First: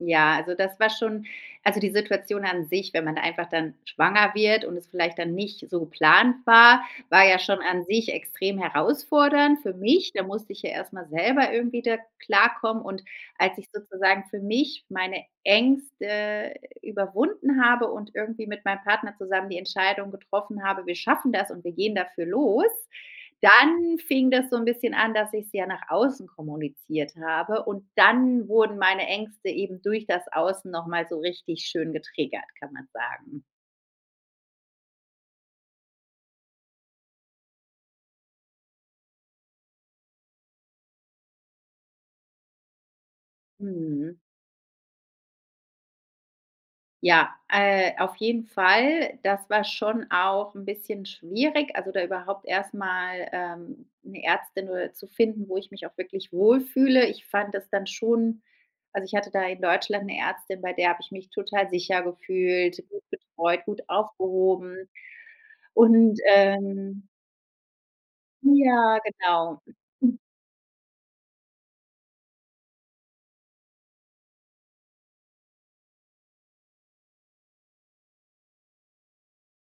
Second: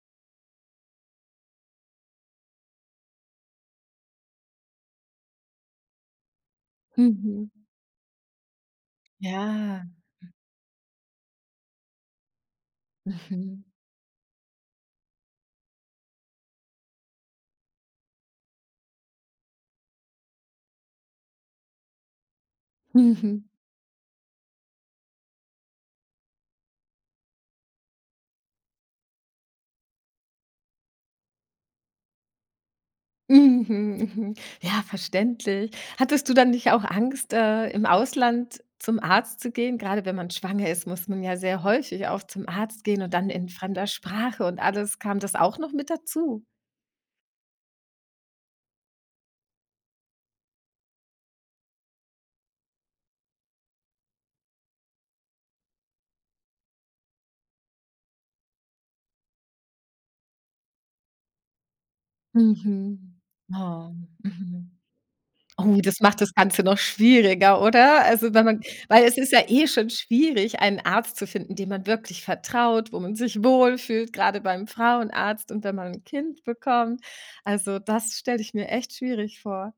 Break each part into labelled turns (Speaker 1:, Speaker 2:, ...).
Speaker 1: Ja, also, das war schon also, die Situation an sich, wenn man da einfach dann schwanger wird und es vielleicht dann nicht so geplant war, war ja
Speaker 2: Mhm.
Speaker 1: schon an sich extrem herausfordernd für
Speaker 2: Ja.
Speaker 1: mich. Da musste ich ja erst mal selber irgendwie da klarkommen. Und als
Speaker 2: Mhm.
Speaker 1: ich sozusagen für mich meine Ängste überwunden habe und irgendwie mit meinem Partner zusammen die Entscheidung getroffen habe, wir schaffen das und wir gehen dafür los,
Speaker 2: Mhm.
Speaker 1: dann fing das so 'n bisschen an, dass ich's ja nach außen kommuniziert habe. Und dann wurden meine Ängste eben durch das Außen noch mal so richtig schön getriggert, kann man sagen.
Speaker 2: Mhm, mhm. Ja, verständlich. Hattest du dann nicht auch Angst, äh, im Ausland zum Arzt zu gehen? Grade wenn man schwanger ist, muss man ja sehr häufig auch zum Arzt gehen und dann in fremder
Speaker 1: Mhm.
Speaker 2: Sprache und alles. Kam das auch noch mit dazu?
Speaker 1: Ja, äh, auf jeden Fall. Das war schon auch 'n bisschen schwierig, also, da überhaupt erst mal, ähm, 'ne Ärztin nur zu finden, wo ich mich auch wirklich wohl fühle. Ich fand das dann schon also, ich hatte da in Deutschland 'ne Ärztin, bei der habe ich mich total sicher gefühlt, gut
Speaker 2: Mhm.
Speaker 1: betreut, gut
Speaker 2: Oh, mhm.
Speaker 1: aufgehoben.
Speaker 2: Oh, das
Speaker 1: Und,
Speaker 2: macht das Ganze noch
Speaker 1: ähm
Speaker 2: schwieriger, oder? Also, wenn man
Speaker 1: Ja,
Speaker 2: weil es ist ja
Speaker 1: genau.
Speaker 2: eh schon schwierig, einen Arzt zu finden, dem man wirklich vertraut, wo man sich wohl fühlt, grade beim Frauenarzt und wenn man 'n Kind bekommt. Also, das stelle ich mir echt schwierig vor.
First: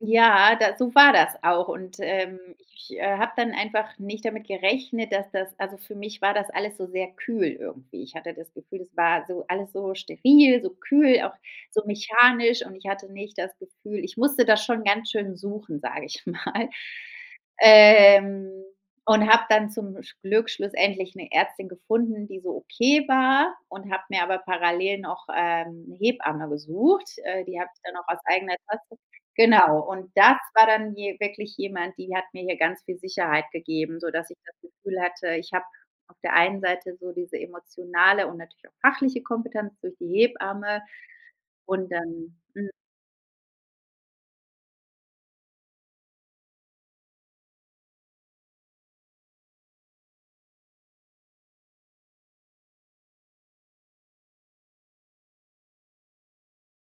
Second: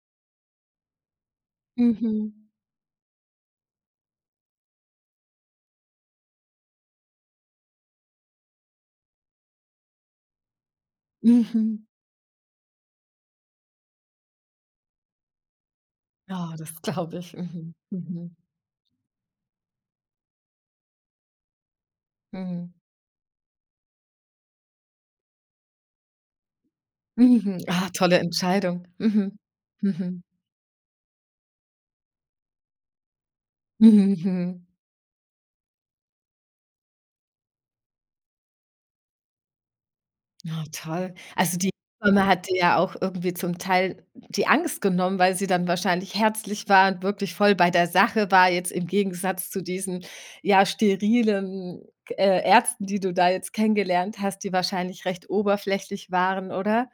Speaker 1: Ja, da so war das auch. Und, ähm,
Speaker 2: Mhm.
Speaker 1: ich habe dann einfach nicht damit gerechnet, dass das also, für mich war das alles so sehr kühl irgendwie. Ich hatte das Gefühl, es war so alles so steril, so kühl, auch so
Speaker 2: Mhm.
Speaker 1: mechanisch. Und ich hatte nicht das Gefühl ich musste das schon ganz schön suchen, sage ich
Speaker 2: Oh,
Speaker 1: mal.
Speaker 2: das glaube ich. Mhm. Mhm.
Speaker 1: Ähm, und habe dann zum sch Glück schlussendlich 'ne Ärztin gefunden, die so
Speaker 2: Mhm.
Speaker 1: okay war. Und habe mir aber parallel noch, ähm, 'ne Hebamme gesucht. Äh, die
Speaker 2: Mhm,
Speaker 1: habe ich
Speaker 2: ah,
Speaker 1: dann auch
Speaker 2: tolle
Speaker 1: aus eigener
Speaker 2: Entscheidung,
Speaker 1: Tasche
Speaker 2: mhm.
Speaker 1: Genau. Und
Speaker 2: Mhm.
Speaker 1: das war dann hier wirklich jemand, die hat mir hier ganz viel Sicherheit gegeben.
Speaker 2: Mhm,
Speaker 1: Sodass ich das
Speaker 2: mhm.
Speaker 1: Gefühl hatte, ich habe auf der einen Seite so diese emotionale und natürlich auch fachliche Kompetenz durch die
Speaker 2: Oh,
Speaker 1: Hebamme.
Speaker 2: toll. Also, die
Speaker 1: Und
Speaker 2: Hebamme
Speaker 1: dann
Speaker 2: hat dir
Speaker 1: hm
Speaker 2: ja auch irgendwie zum Teil die Angst genommen, weil sie dann wahrscheinlich herzlich war und wirklich voll bei der Sache war, jetzt im Gegensatz zu diesen, ja, sterilen, k äh, Ärzten, die du da jetzt kennengelernt hast, die wahrscheinlich recht oberflächlich waren, oder?